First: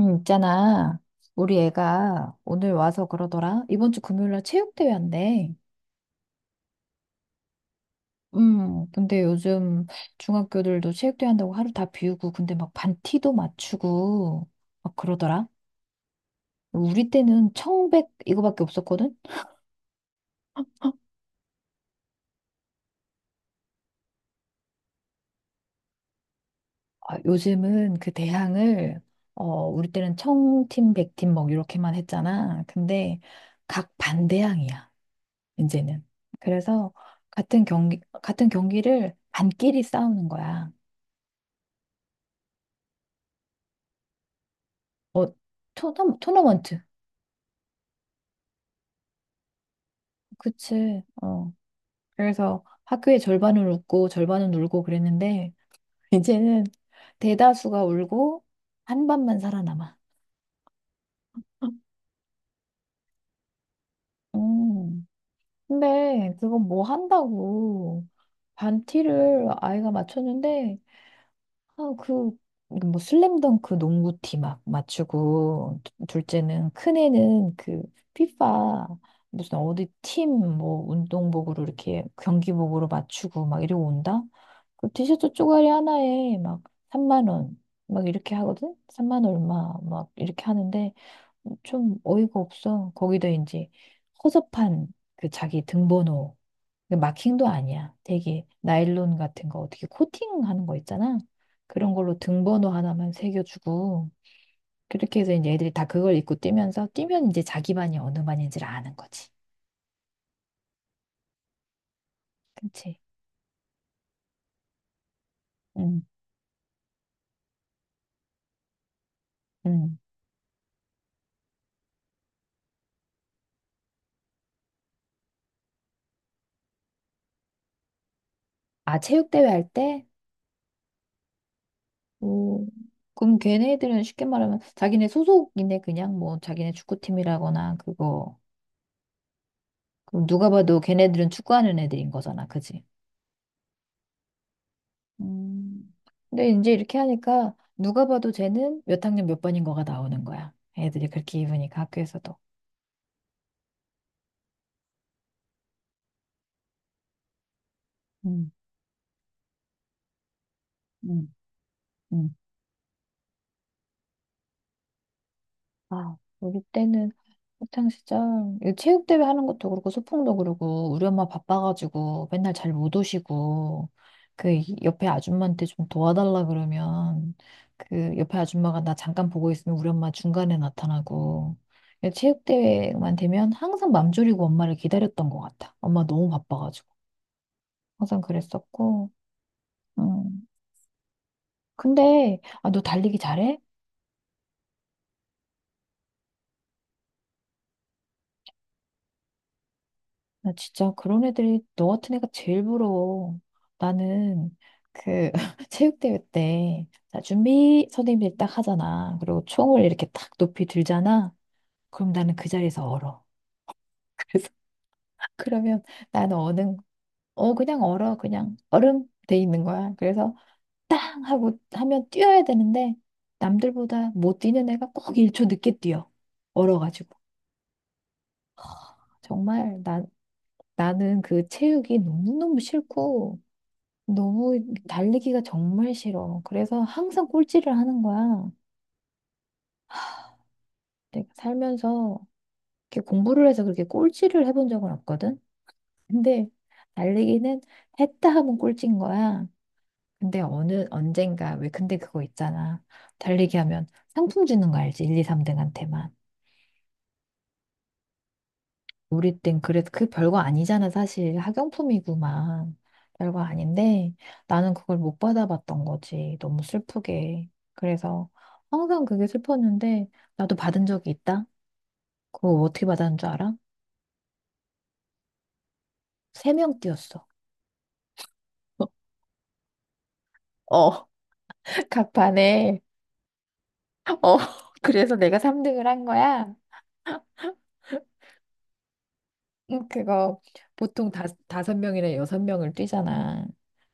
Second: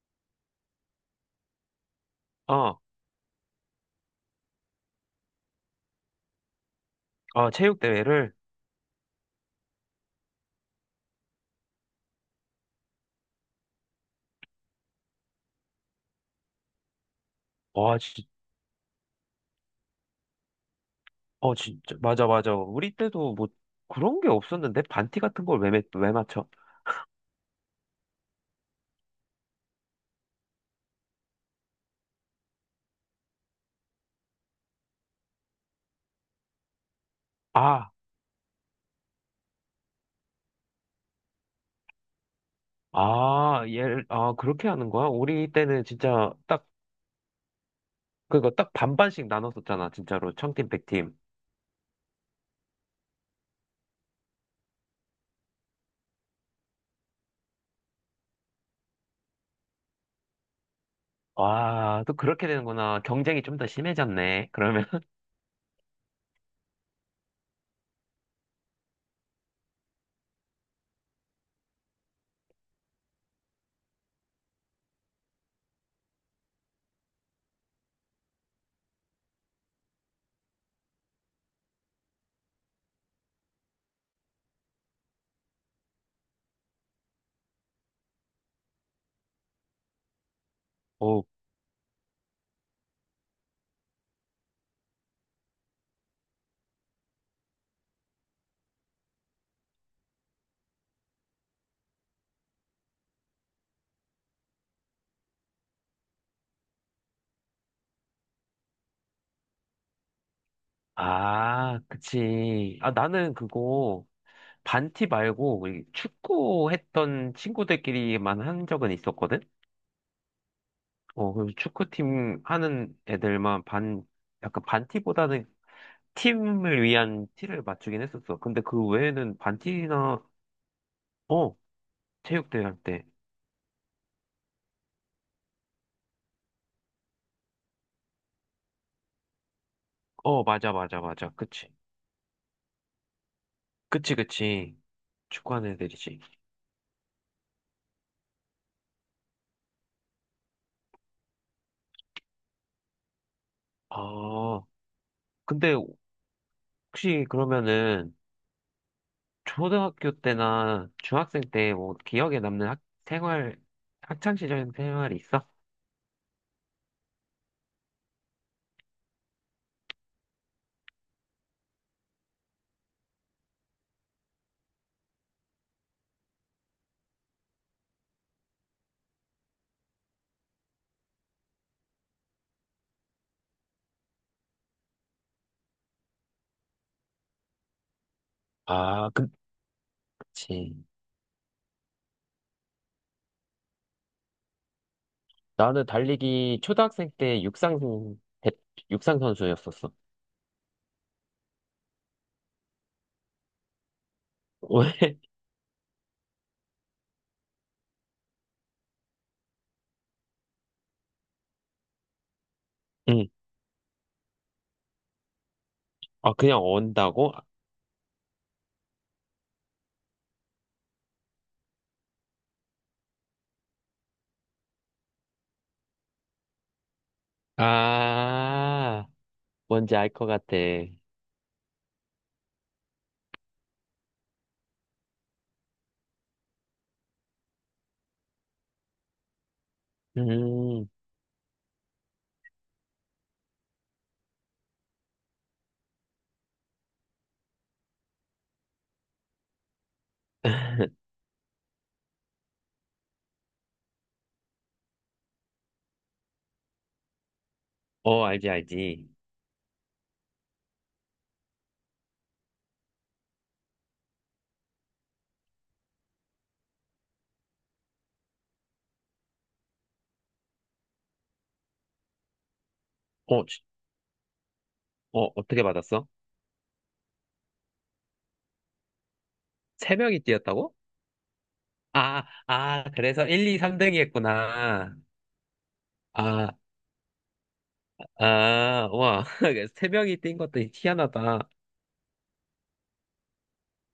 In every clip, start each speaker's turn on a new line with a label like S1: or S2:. S1: 응, 있잖아. 우리 애가 오늘
S2: 아,
S1: 와서 그러더라. 이번 주 금요일 날 체육대회 한대.
S2: 아, 체육대회를?
S1: 근데 요즘 중학교들도 체육대회 한다고 하루 다 비우고, 근데 막 반티도 맞추고, 막 그러더라. 우리 때는
S2: 와,
S1: 청백 이거밖에 없었거든?
S2: 진짜. 맞아, 맞아. 우리 때도 뭐 그런 게 없었는데? 반티 같은 걸 왜 맞춰?
S1: 아, 요즘은 그 대항을, 어, 우리 때는 청팀, 백팀 막 이렇게만 했잖아. 근데 각 반대항이야, 이제는. 그래서 같은
S2: 아,
S1: 경기, 같은 경기를 반끼리 싸우는 거야.
S2: 아, 아, 그렇게 하는 거야?
S1: 어,
S2: 우리 때는 진짜 딱,
S1: 토너먼트.
S2: 그거 딱 반반씩 나눴었잖아. 진짜로. 청팀,
S1: 그치.
S2: 백팀.
S1: 어. 그래서 학교의 절반은 웃고 절반은 울고 그랬는데, 이제는 대다수가 울고 한 반만 살아남아.
S2: 와, 또 그렇게 되는구나. 경쟁이 좀 더 심해졌네. 그러면.
S1: 음. 근데 그건 뭐 한다고. 반티를 아이가 맞췄는데, 아, 그, 뭐, 슬램덩크 농구티 막 맞추고, 둘째는, 큰애는 그, 피파, 무슨 어디 팀, 뭐, 운동복으로 이렇게 경기복으로 맞추고 막 이러고 온다? 그 티셔츠 쪼가리 하나에 막 3만 원, 막 이렇게 하거든? 3만 얼마, 막 이렇게 하는데,
S2: 오.
S1: 좀 어이가 없어. 거기다 이제, 허접한 그 자기 등번호, 그 마킹도 아니야. 되게 나일론 같은 거 어떻게 코팅하는 거 있잖아. 그런 걸로 등번호 하나만 새겨주고 그렇게 해서 이제 애들이 다 그걸 입고 뛰면서 뛰면 이제 자기 반이 어느 반인지를 아는 거지.
S2: 아, 그치. 아,
S1: 그치?
S2: 나는 그거 반티 말고 우리
S1: 응,
S2: 축구 했던 친구들끼리만 한 적은 있었거든?
S1: 응.
S2: 어, 그래서 축구팀 하는 애들만 약간 반티보다는 팀을 위한 티를 맞추긴 했었어. 근데 그
S1: 아,
S2: 외에는
S1: 체육대회 할 때?
S2: 반티나, 어, 체육대회
S1: 오,
S2: 할 때.
S1: 그럼 걔네들은 쉽게 말하면 자기네 소속이네. 그냥 뭐 자기네 축구팀이라거나 그거, 그럼
S2: 어,
S1: 누가
S2: 맞아,
S1: 봐도
S2: 맞아, 맞아.
S1: 걔네들은
S2: 그치.
S1: 축구하는 애들인 거잖아. 그지?
S2: 그치, 그치. 축구하는
S1: 음.
S2: 애들이지.
S1: 근데 이제 이렇게 하니까 누가 봐도 쟤는 몇 학년 몇 번인 거가 나오는 거야. 애들이 그렇게 입으니까 학교에서도.
S2: 아, 근데 혹시 그러면은
S1: 음,
S2: 초등학교 때나
S1: 음,
S2: 중학생 때 뭐
S1: 음.
S2: 기억에 남는 생활, 학창 시절 생활이 있어?
S1: 아, 우리 때는 학창시절 체육대회 하는 것도 그렇고 소풍도 그러고 우리 엄마 바빠가지고 맨날 잘 못 오시고 그 옆에 아줌마한테 좀 도와달라 그러면 그 옆에 아줌마가 나 잠깐 보고 있으면 우리 엄마 중간에 나타나고 체육대회만 되면 항상 맘 졸이고 엄마를 기다렸던 것 같아. 엄마 너무 바빠가지고. 항상
S2: 아,
S1: 그랬었고. 음.
S2: 그치.
S1: 근데 아, 너 달리기 잘해?
S2: 나는 달리기 초등학생 때 대- 육상 선수였었어.
S1: 나 진짜 그런 애들이 너 같은 애가 제일 부러워. 나는
S2: 왜?
S1: 그 체육대회 때 자, 준비 선생님들이 딱 하잖아. 그리고 총을 이렇게 딱 높이 들잖아. 그럼 나는 그 자리에서 얼어.
S2: 응.
S1: 그래서 그러면
S2: 아,
S1: 나는
S2: 그냥
S1: 어는,
S2: 언다고?
S1: 어 그냥 얼어. 그냥 얼음 돼 있는 거야. 그래서 땅 하고 하면 뛰어야 되는데 남들보다 못 뛰는 애가 꼭 1초 늦게 뛰어. 얼어가지고.
S2: 아,
S1: 정말
S2: 뭔지 알 것 같아.
S1: 나는 그 체육이 너무너무 싫고, 너무 달리기가 정말 싫어. 그래서 항상 꼴찌를 하는 거야.
S2: 음,
S1: 내가 살면서 이렇게 공부를 해서 그렇게 꼴찌를 해본 적은 없거든? 근데 달리기는 했다 하면 꼴찌인 거야. 근데 언젠가, 왜 근데 그거 있잖아. 달리기 하면 상품 주는 거 알지? 1, 2, 3등한테만.
S2: 어, 알지, 알지.
S1: 우리 땐 그래도 그 별거 아니잖아, 사실. 학용품이구만. 별거 아닌데 나는 그걸 못 받아봤던 거지. 너무 슬프게. 그래서 항상 그게 슬펐는데 나도 받은 적이 있다. 그거 어떻게 받았는 줄
S2: 어,
S1: 알아?
S2: 어떻게 받았어?
S1: 3명 띄었어.
S2: 세 명이 뛰었다고?
S1: 어,
S2: 아,
S1: 각판에.
S2: 아, 그래서 1, 2, 3등이
S1: 어,
S2: 했구나.
S1: 그래서 내가 3등을 한 거야.
S2: 아, 아, 와. 세 명이 뛴
S1: 그거
S2: 것도
S1: 보통
S2: 희한하다.
S1: 다섯 명이나 여섯 명을 뛰잖아.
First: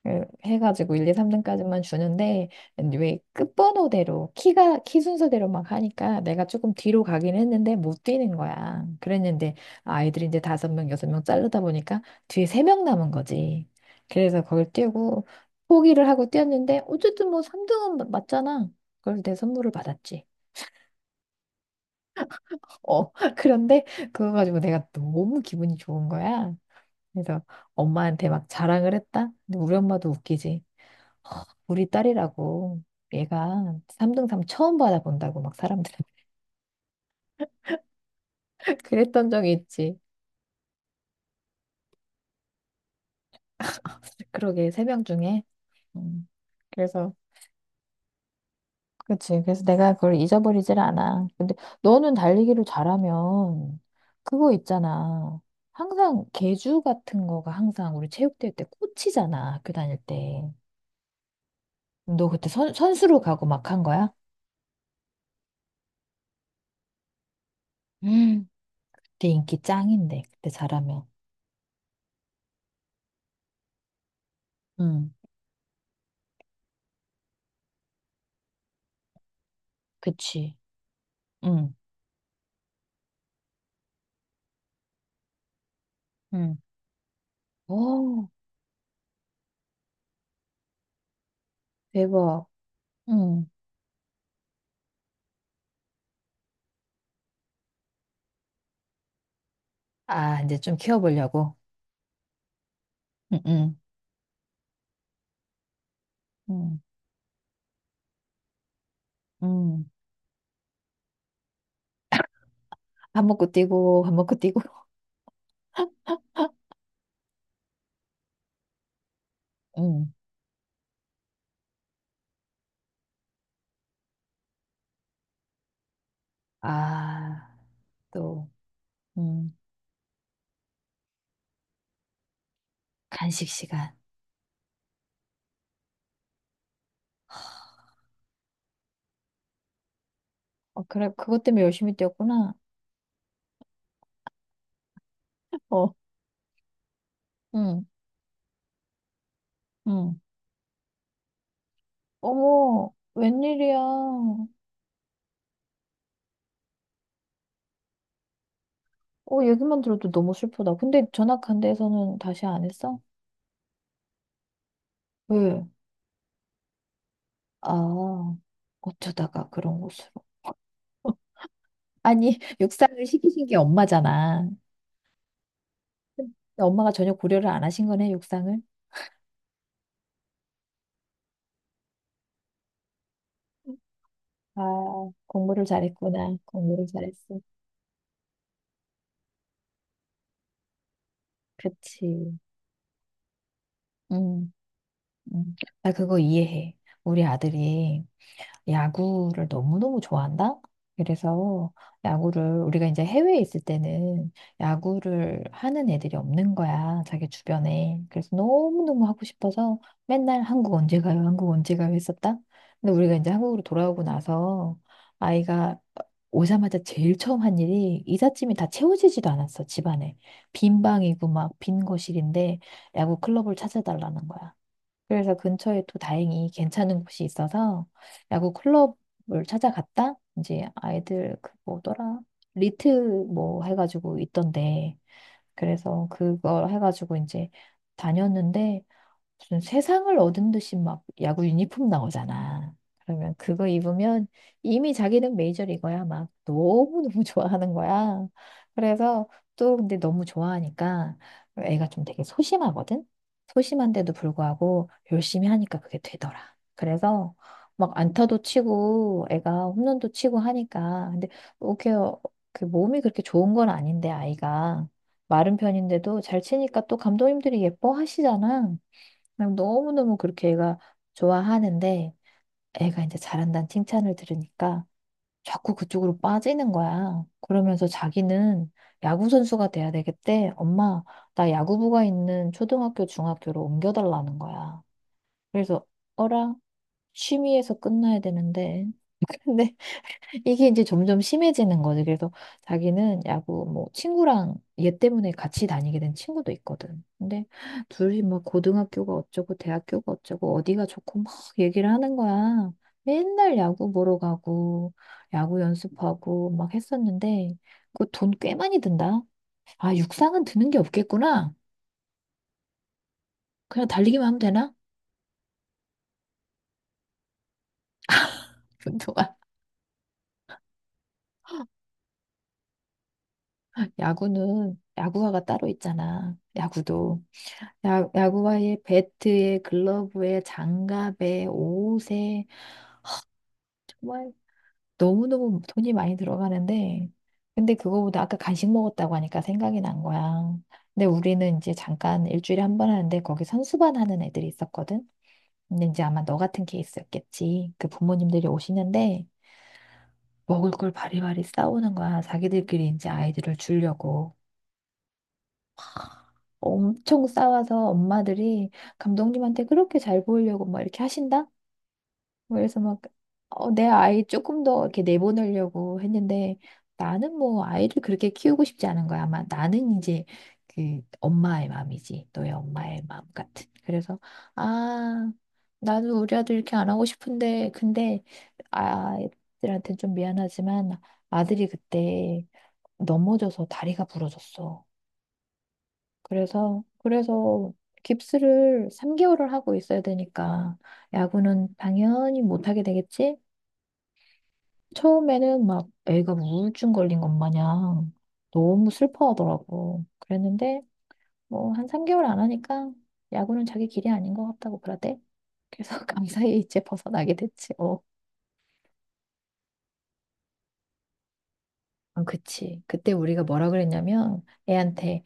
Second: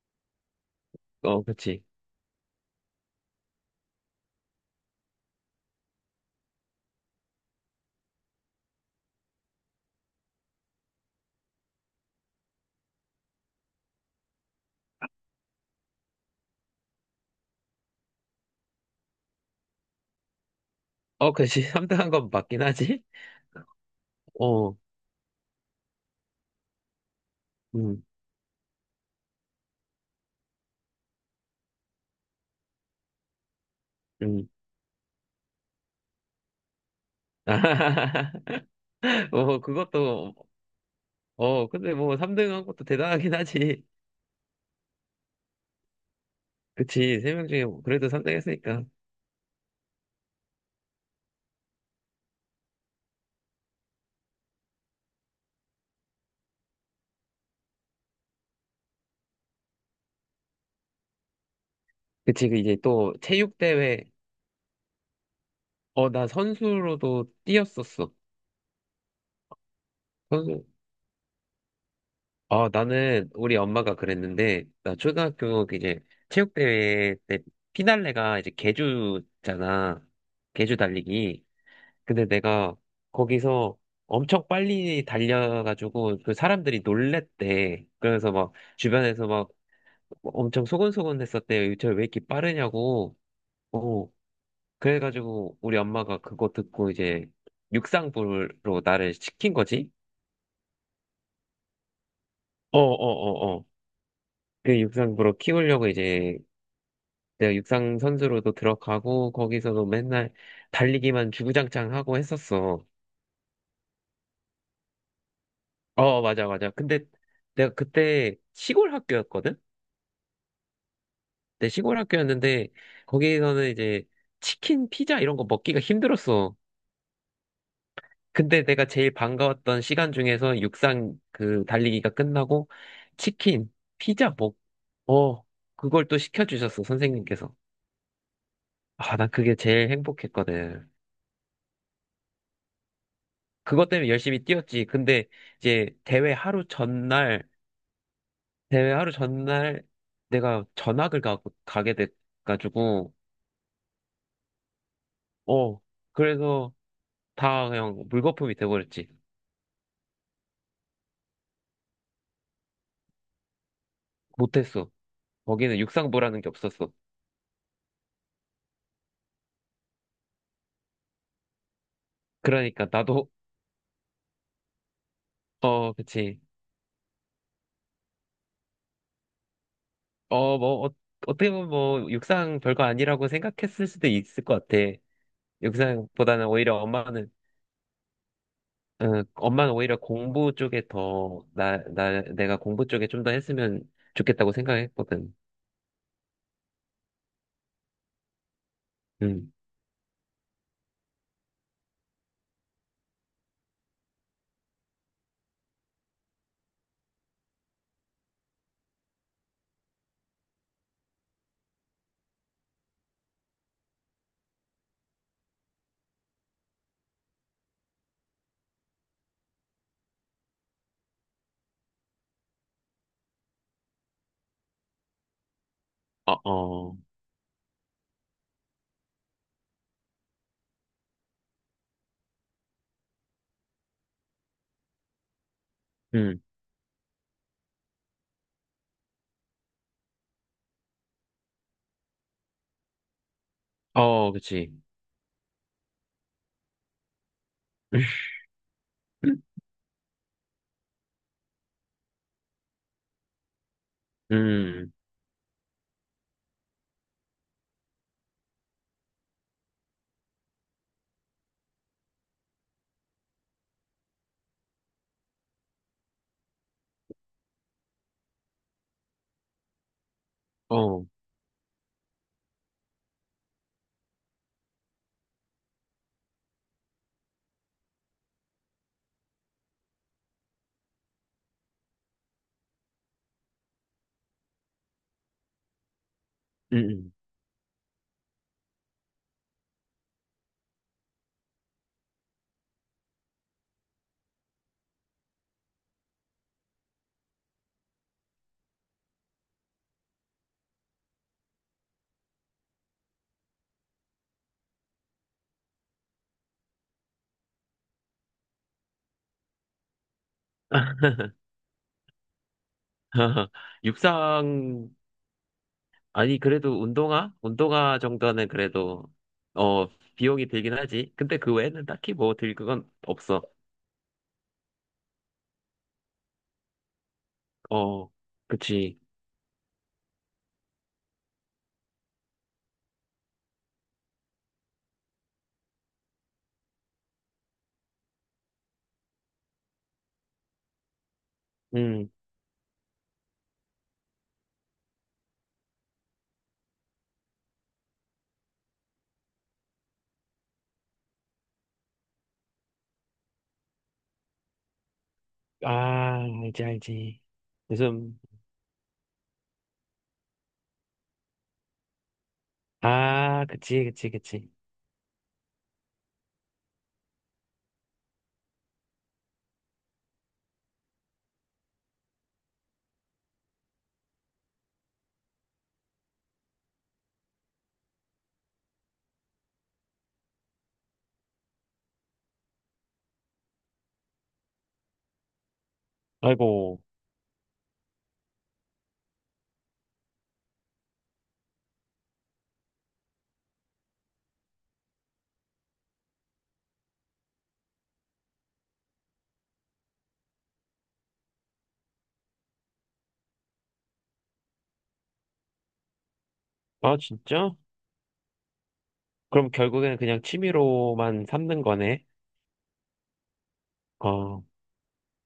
S1: 그 해가지고 1, 2,
S2: 어,
S1: 3등까지만
S2: 그치.
S1: 주는데 왜 끝번호대로 키가 키 순서대로 막 하니까 내가 조금 뒤로 가긴 했는데 못 뛰는 거야. 그랬는데 아이들이 이제 5명, 6명 자르다 보니까 뒤에 3명 남은 거지. 그래서 그걸 뛰고 포기를 하고 뛰었는데 어쨌든 뭐 3등은 맞잖아. 그걸 내 선물을 받았지.
S2: 어, 그치. 3등 한 건 맞긴 하지?
S1: 어, 그런데 그거 가지고
S2: 어,
S1: 내가 너무 기분이 좋은 거야. 그래서
S2: 음,
S1: 엄마한테 막 자랑을 했다? 근데 우리 엄마도 웃기지. 우리 딸이라고 얘가 3등 삼
S2: 음.
S1: 처음 받아본다고 막 사람들 그랬던 적이
S2: 어,
S1: 있지.
S2: 근데 뭐 3등 한 것도 대단하긴 하지.
S1: 그러게 3명 중에. 음, 그래서
S2: 그치, 3명 중에 뭐 그래도 3등 했으니까.
S1: 그치. 그래서 내가 그걸 잊어버리질 않아. 근데 너는 달리기를 잘하면 그거 있잖아. 항상 계주 같은 거가 항상 우리 체육대회 때 꽂히잖아. 학교 다닐 때. 너
S2: 그치,
S1: 그때
S2: 그 이제 또
S1: 선수로 가고 막 한 거야?
S2: 나 선수로도 뛰었었어.
S1: 음. 그때 인기 짱인데 그때
S2: 선수,
S1: 잘하면.
S2: 나는 우리 엄마가 그랬는데, 나
S1: 응,
S2: 초등학교 그 이제 체육대회 때 피날레가 이제 계주잖아.
S1: 그치.
S2: 계주 달리기.
S1: 응,
S2: 근데 내가 거기서 엄청 빨리 달려가지고 그
S1: 응.
S2: 사람들이 놀랬대.
S1: 오,
S2: 그래서 막 주변에서 엄청 소곤소곤했었대요. 유철 왜 이렇게
S1: 대박.
S2: 빠르냐고.
S1: 응.
S2: 어, 그래가지고 우리 엄마가 그거 듣고 이제 육상부로 나를 시킨 거지.
S1: 아, 이제 좀 키워보려고.
S2: 어, 어,
S1: 응,
S2: 어, 어.
S1: 응,
S2: 그 육상부로 키우려고 이제
S1: 응,
S2: 내가 육상 선수로도 들어가고
S1: 응.
S2: 거기서도 맨날 달리기만 주구장창 하고 했었어.
S1: 밥 먹고 뛰고, 밥 먹고 뛰고.
S2: 어, 맞아, 맞아. 근데 내가 그때 시골 학교였거든?
S1: 응.
S2: 내 시골 학교였는데 거기서는 이제 치킨, 피자 이런 거 먹기가 힘들었어.
S1: 아, 또,
S2: 근데 내가 제일
S1: 응.
S2: 반가웠던 시간 중에서 육상 그 달리기가 끝나고
S1: 간식
S2: 치킨,
S1: 시간.
S2: 피자 어, 그걸 또 시켜주셨어, 선생님께서. 아, 난 그게 제일
S1: 어,
S2: 행복했거든.
S1: 그래, 그것 때문에 열심히 뛰었구나.
S2: 그것 때문에 열심히 뛰었지. 근데 이제
S1: 어,
S2: 대회 하루 전날,
S1: 응,
S2: 대회 하루 전날
S1: 응.
S2: 내가 전학을 가게
S1: 어머,
S2: 돼가지고,
S1: 웬일이야. 어,
S2: 어, 그래서 다 그냥 물거품이 돼버렸지.
S1: 얘기만 들어도 너무 슬프다. 근데 전학한 데에서는 다시 안 했어?
S2: 못했어.
S1: 왜?
S2: 거기는 육상부라는 게 없었어.
S1: 아, 어쩌다가 그런 곳으로. 아니,
S2: 그러니까
S1: 육상을
S2: 나도,
S1: 시키신 게 엄마잖아.
S2: 어,
S1: 근데
S2: 그치.
S1: 엄마가 전혀 고려를 안 하신 거네, 육상을.
S2: 어, 뭐, 어떻게 보면 뭐, 육상 별거 아니라고 생각했을 수도 있을 것 같아.
S1: 아, 공부를 잘했구나.
S2: 육상보다는 오히려
S1: 공부를 잘했어.
S2: 어, 엄마는 오히려 공부 쪽에 더,
S1: 그치.
S2: 내가 공부 쪽에 좀 더 했으면
S1: 응,
S2: 좋겠다고 생각했거든.
S1: 응. 나 그거 이해해. 우리 아들이 야구를
S2: 음,
S1: 너무너무 좋아한다? 그래서 야구를 우리가 이제 해외에 있을 때는 야구를 하는 애들이 없는 거야, 자기 주변에. 그래서 너무너무 하고 싶어서 맨날 한국 언제 가요, 한국 언제 가요 했었다. 근데 우리가 이제 한국으로 돌아오고 나서 아이가 오자마자 제일 처음 한 일이 이삿짐이 다 채워지지도 않았어, 집안에. 빈 방이고 막 빈 거실인데 야구 클럽을 찾아달라는 거야. 그래서 근처에 또
S2: 어,
S1: 다행히
S2: 어,
S1: 괜찮은 곳이 있어서 야구 클럽을 찾아갔다. 이제 아이들 그 뭐더라? 리트 뭐 해가지고 있던데. 그래서
S2: 음,
S1: 그걸 해가지고 이제 다녔는데 무슨 세상을 얻은 듯이 막 야구 유니폼 나오잖아. 그러면 그거 입으면
S2: 어, 그치.
S1: 이미 자기는 메이저리거야. 막 너무너무 좋아하는 거야. 그래서 또 근데 너무 좋아하니까 애가 좀 되게 소심하거든? 소심한데도 불구하고
S2: 음,
S1: 열심히 하니까 그게 되더라. 그래서 막 안타도 치고 애가 홈런도 치고 하니까. 근데 그게 그 몸이 그렇게 좋은 건 아닌데 아이가 마른 편인데도 잘 치니까 또 감독님들이 예뻐하시잖아. 그냥 너무너무 그렇게 애가
S2: 어,
S1: 좋아하는데 애가 이제 잘한다는 칭찬을 들으니까 자꾸 그쪽으로 빠지는 거야. 그러면서 자기는 야구선수가 돼야 되겠대. 엄마, 나 야구부가 있는 초등학교, 중학교로 옮겨달라는 거야. 그래서 어라?
S2: 음.
S1: 취미에서 끝나야 되는데. 근데 이게 이제 점점 심해지는 거지. 그래서 자기는 야구 뭐 친구랑, 얘 때문에 같이 다니게 된 친구도 있거든. 근데 둘이 막 고등학교가 어쩌고 대학교가 어쩌고 어디가 좋고 막 얘기를 하는 거야. 맨날 야구 보러 가고 야구 연습하고 막 했었는데 그 돈 꽤 많이 든다. 아, 육상은 드는 게 없겠구나. 그냥 달리기만 하면 되나?
S2: 육상, 아니, 그래도 운동화? 운동화 정도는 그래도,
S1: 그동안
S2: 어, 비용이 들긴 하지. 근데 그 외에는 딱히 뭐 들 그건 없어.
S1: 야구는 야구화가 따로 있잖아. 야구도.
S2: 어,
S1: 야구화에
S2: 그치.
S1: 배트에 글러브에 장갑에 옷에, 정말 너무너무 돈이 많이 들어가는데. 근데 그거보다 아까 간식 먹었다고 하니까 생각이 난 거야. 근데 우리는 이제
S2: 음,
S1: 잠깐 일주일에 한 번 하는데 거기 선수반 하는 애들이 있었거든. 근데 이제 아마 너 같은 케이스였겠지. 그 부모님들이 오시는데 먹을 걸 바리바리 싸우는 거야. 자기들끼리 이제 아이들을 주려고.
S2: 아, 알지, 알지.
S1: 엄청 싸워서
S2: 요즘,
S1: 엄마들이 감독님한테 그렇게 잘 보이려고 막 이렇게 하신다? 그래서 막,
S2: 아,
S1: 어,
S2: 그치,
S1: 내
S2: 그치,
S1: 아이
S2: 그치.
S1: 조금 더 이렇게 내보내려고 했는데, 나는 뭐 아이를 그렇게 키우고 싶지 않은 거야. 아마 나는 이제 그 엄마의 마음이지. 너의 엄마의 마음 같은. 그래서, 아, 나도 우리 아들 이렇게 안 하고 싶은데, 근데 아이들한테 좀 미안하지만 아들이 그때 넘어져서 다리가 부러졌어.
S2: 아이고.
S1: 그래서, 그래서 깁스를 3개월을 하고 있어야 되니까 야구는 당연히 못하게 되겠지? 처음에는 막 애가 우울증 걸린 것 마냥 너무 슬퍼하더라고. 그랬는데 뭐 한 3개월 안 하니까 야구는 자기 길이 아닌 것 같다고 그러대. 그래서 강사에 이제
S2: 아,
S1: 벗어나게
S2: 진짜?
S1: 됐지. 어,
S2: 그럼 결국에는 그냥 취미로만 삼는 거네?
S1: 어, 그치. 그때 우리가 뭐라 그랬냐면
S2: 어,
S1: 애한테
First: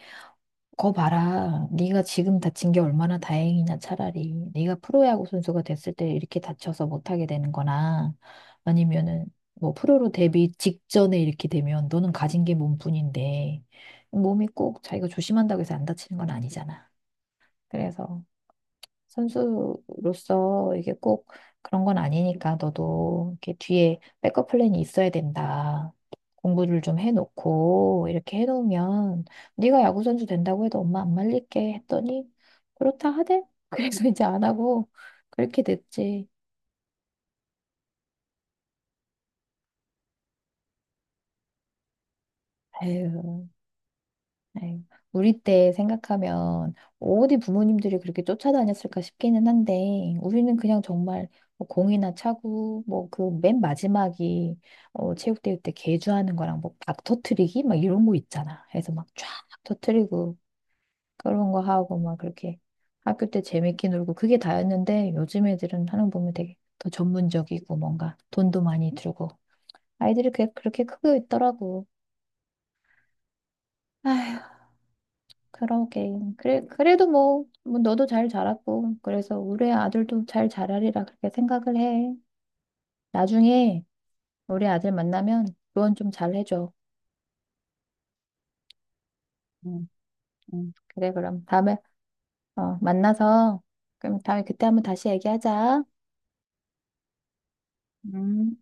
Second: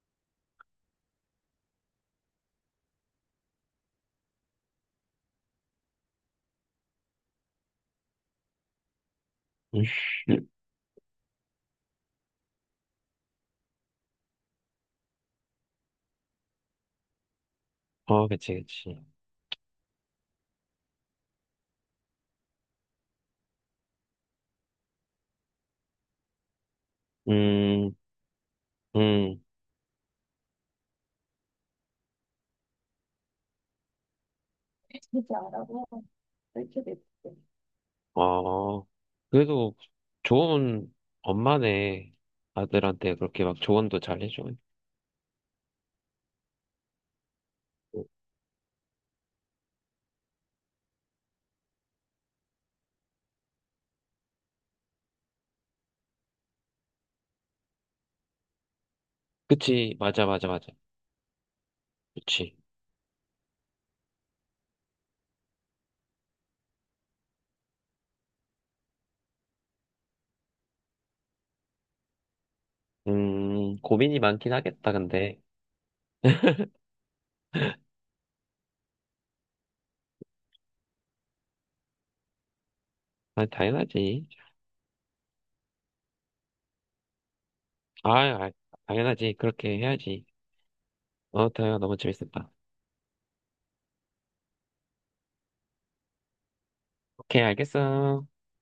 S1: 거 봐라. 네가 지금 다친 게 얼마나 다행이냐, 차라리. 네가 프로야구 선수가 됐을 때 이렇게 다쳐서 못하게 되는 거나, 아니면은, 뭐, 프로로
S2: 음,
S1: 데뷔 직전에 이렇게 되면 너는 가진 게 몸뿐인데, 몸이 꼭 자기가 조심한다고 해서 안 다치는 건 아니잖아. 그래서
S2: 어, 그치, 그치.
S1: 선수로서 이게 꼭 그런 건 아니니까 너도 이렇게 뒤에 백업 플랜이 있어야 된다. 공부를 좀
S2: 음,
S1: 해놓고 이렇게 해놓으면
S2: 음,
S1: 네가 야구 선수 된다고 해도 엄마 안 말릴게 했더니 그렇다 하대. 그래서 이제 안 하고
S2: 그
S1: 그렇게
S2: 렇고
S1: 됐지.
S2: 이렇게 됐어. 어, 그래도 좋은 엄마네. 아들한테 그렇게
S1: 에휴.
S2: 막 조언도 잘 해줘.
S1: 네. 우리 때 생각하면 어디 부모님들이 그렇게 쫓아다녔을까 싶기는 한데 우리는 그냥 정말 뭐 공이나 차고 뭐 그 맨 마지막이 어, 체육대회 때 개주하는 거랑 뭐 박 터트리기 막 이런 거 있잖아. 그래서 막 쫙
S2: 그치, 맞아,
S1: 터트리고
S2: 맞아, 맞아.
S1: 그런 거 하고 막
S2: 그치.
S1: 그렇게 학교 때 재밌게 놀고 그게 다였는데 요즘 애들은 하는 거 보면 되게 더 전문적이고 뭔가 돈도 많이 들고 아이들이 그게 그렇게 크고 있더라고.
S2: 고민이
S1: 아휴,
S2: 많긴 하겠다, 근데.
S1: 그러게. 그래, 그래도 뭐, 뭐 너도 잘 자랐고, 그래서 우리 아들도 잘 자라리라 그렇게 생각을 해.
S2: 아,
S1: 나중에
S2: 당연하지.
S1: 우리 아들 만나면 조언 좀 잘 해줘.
S2: 아, 아, 당연하지. 그렇게
S1: 응,
S2: 해야지.
S1: 응. 그래, 그럼
S2: 어,
S1: 다음에,
S2: 대화 너무 재밌었다.
S1: 어, 만나서, 그럼 다음에 그때 한번 다시 얘기하자.
S2: 오케이, 알겠어.
S1: 음.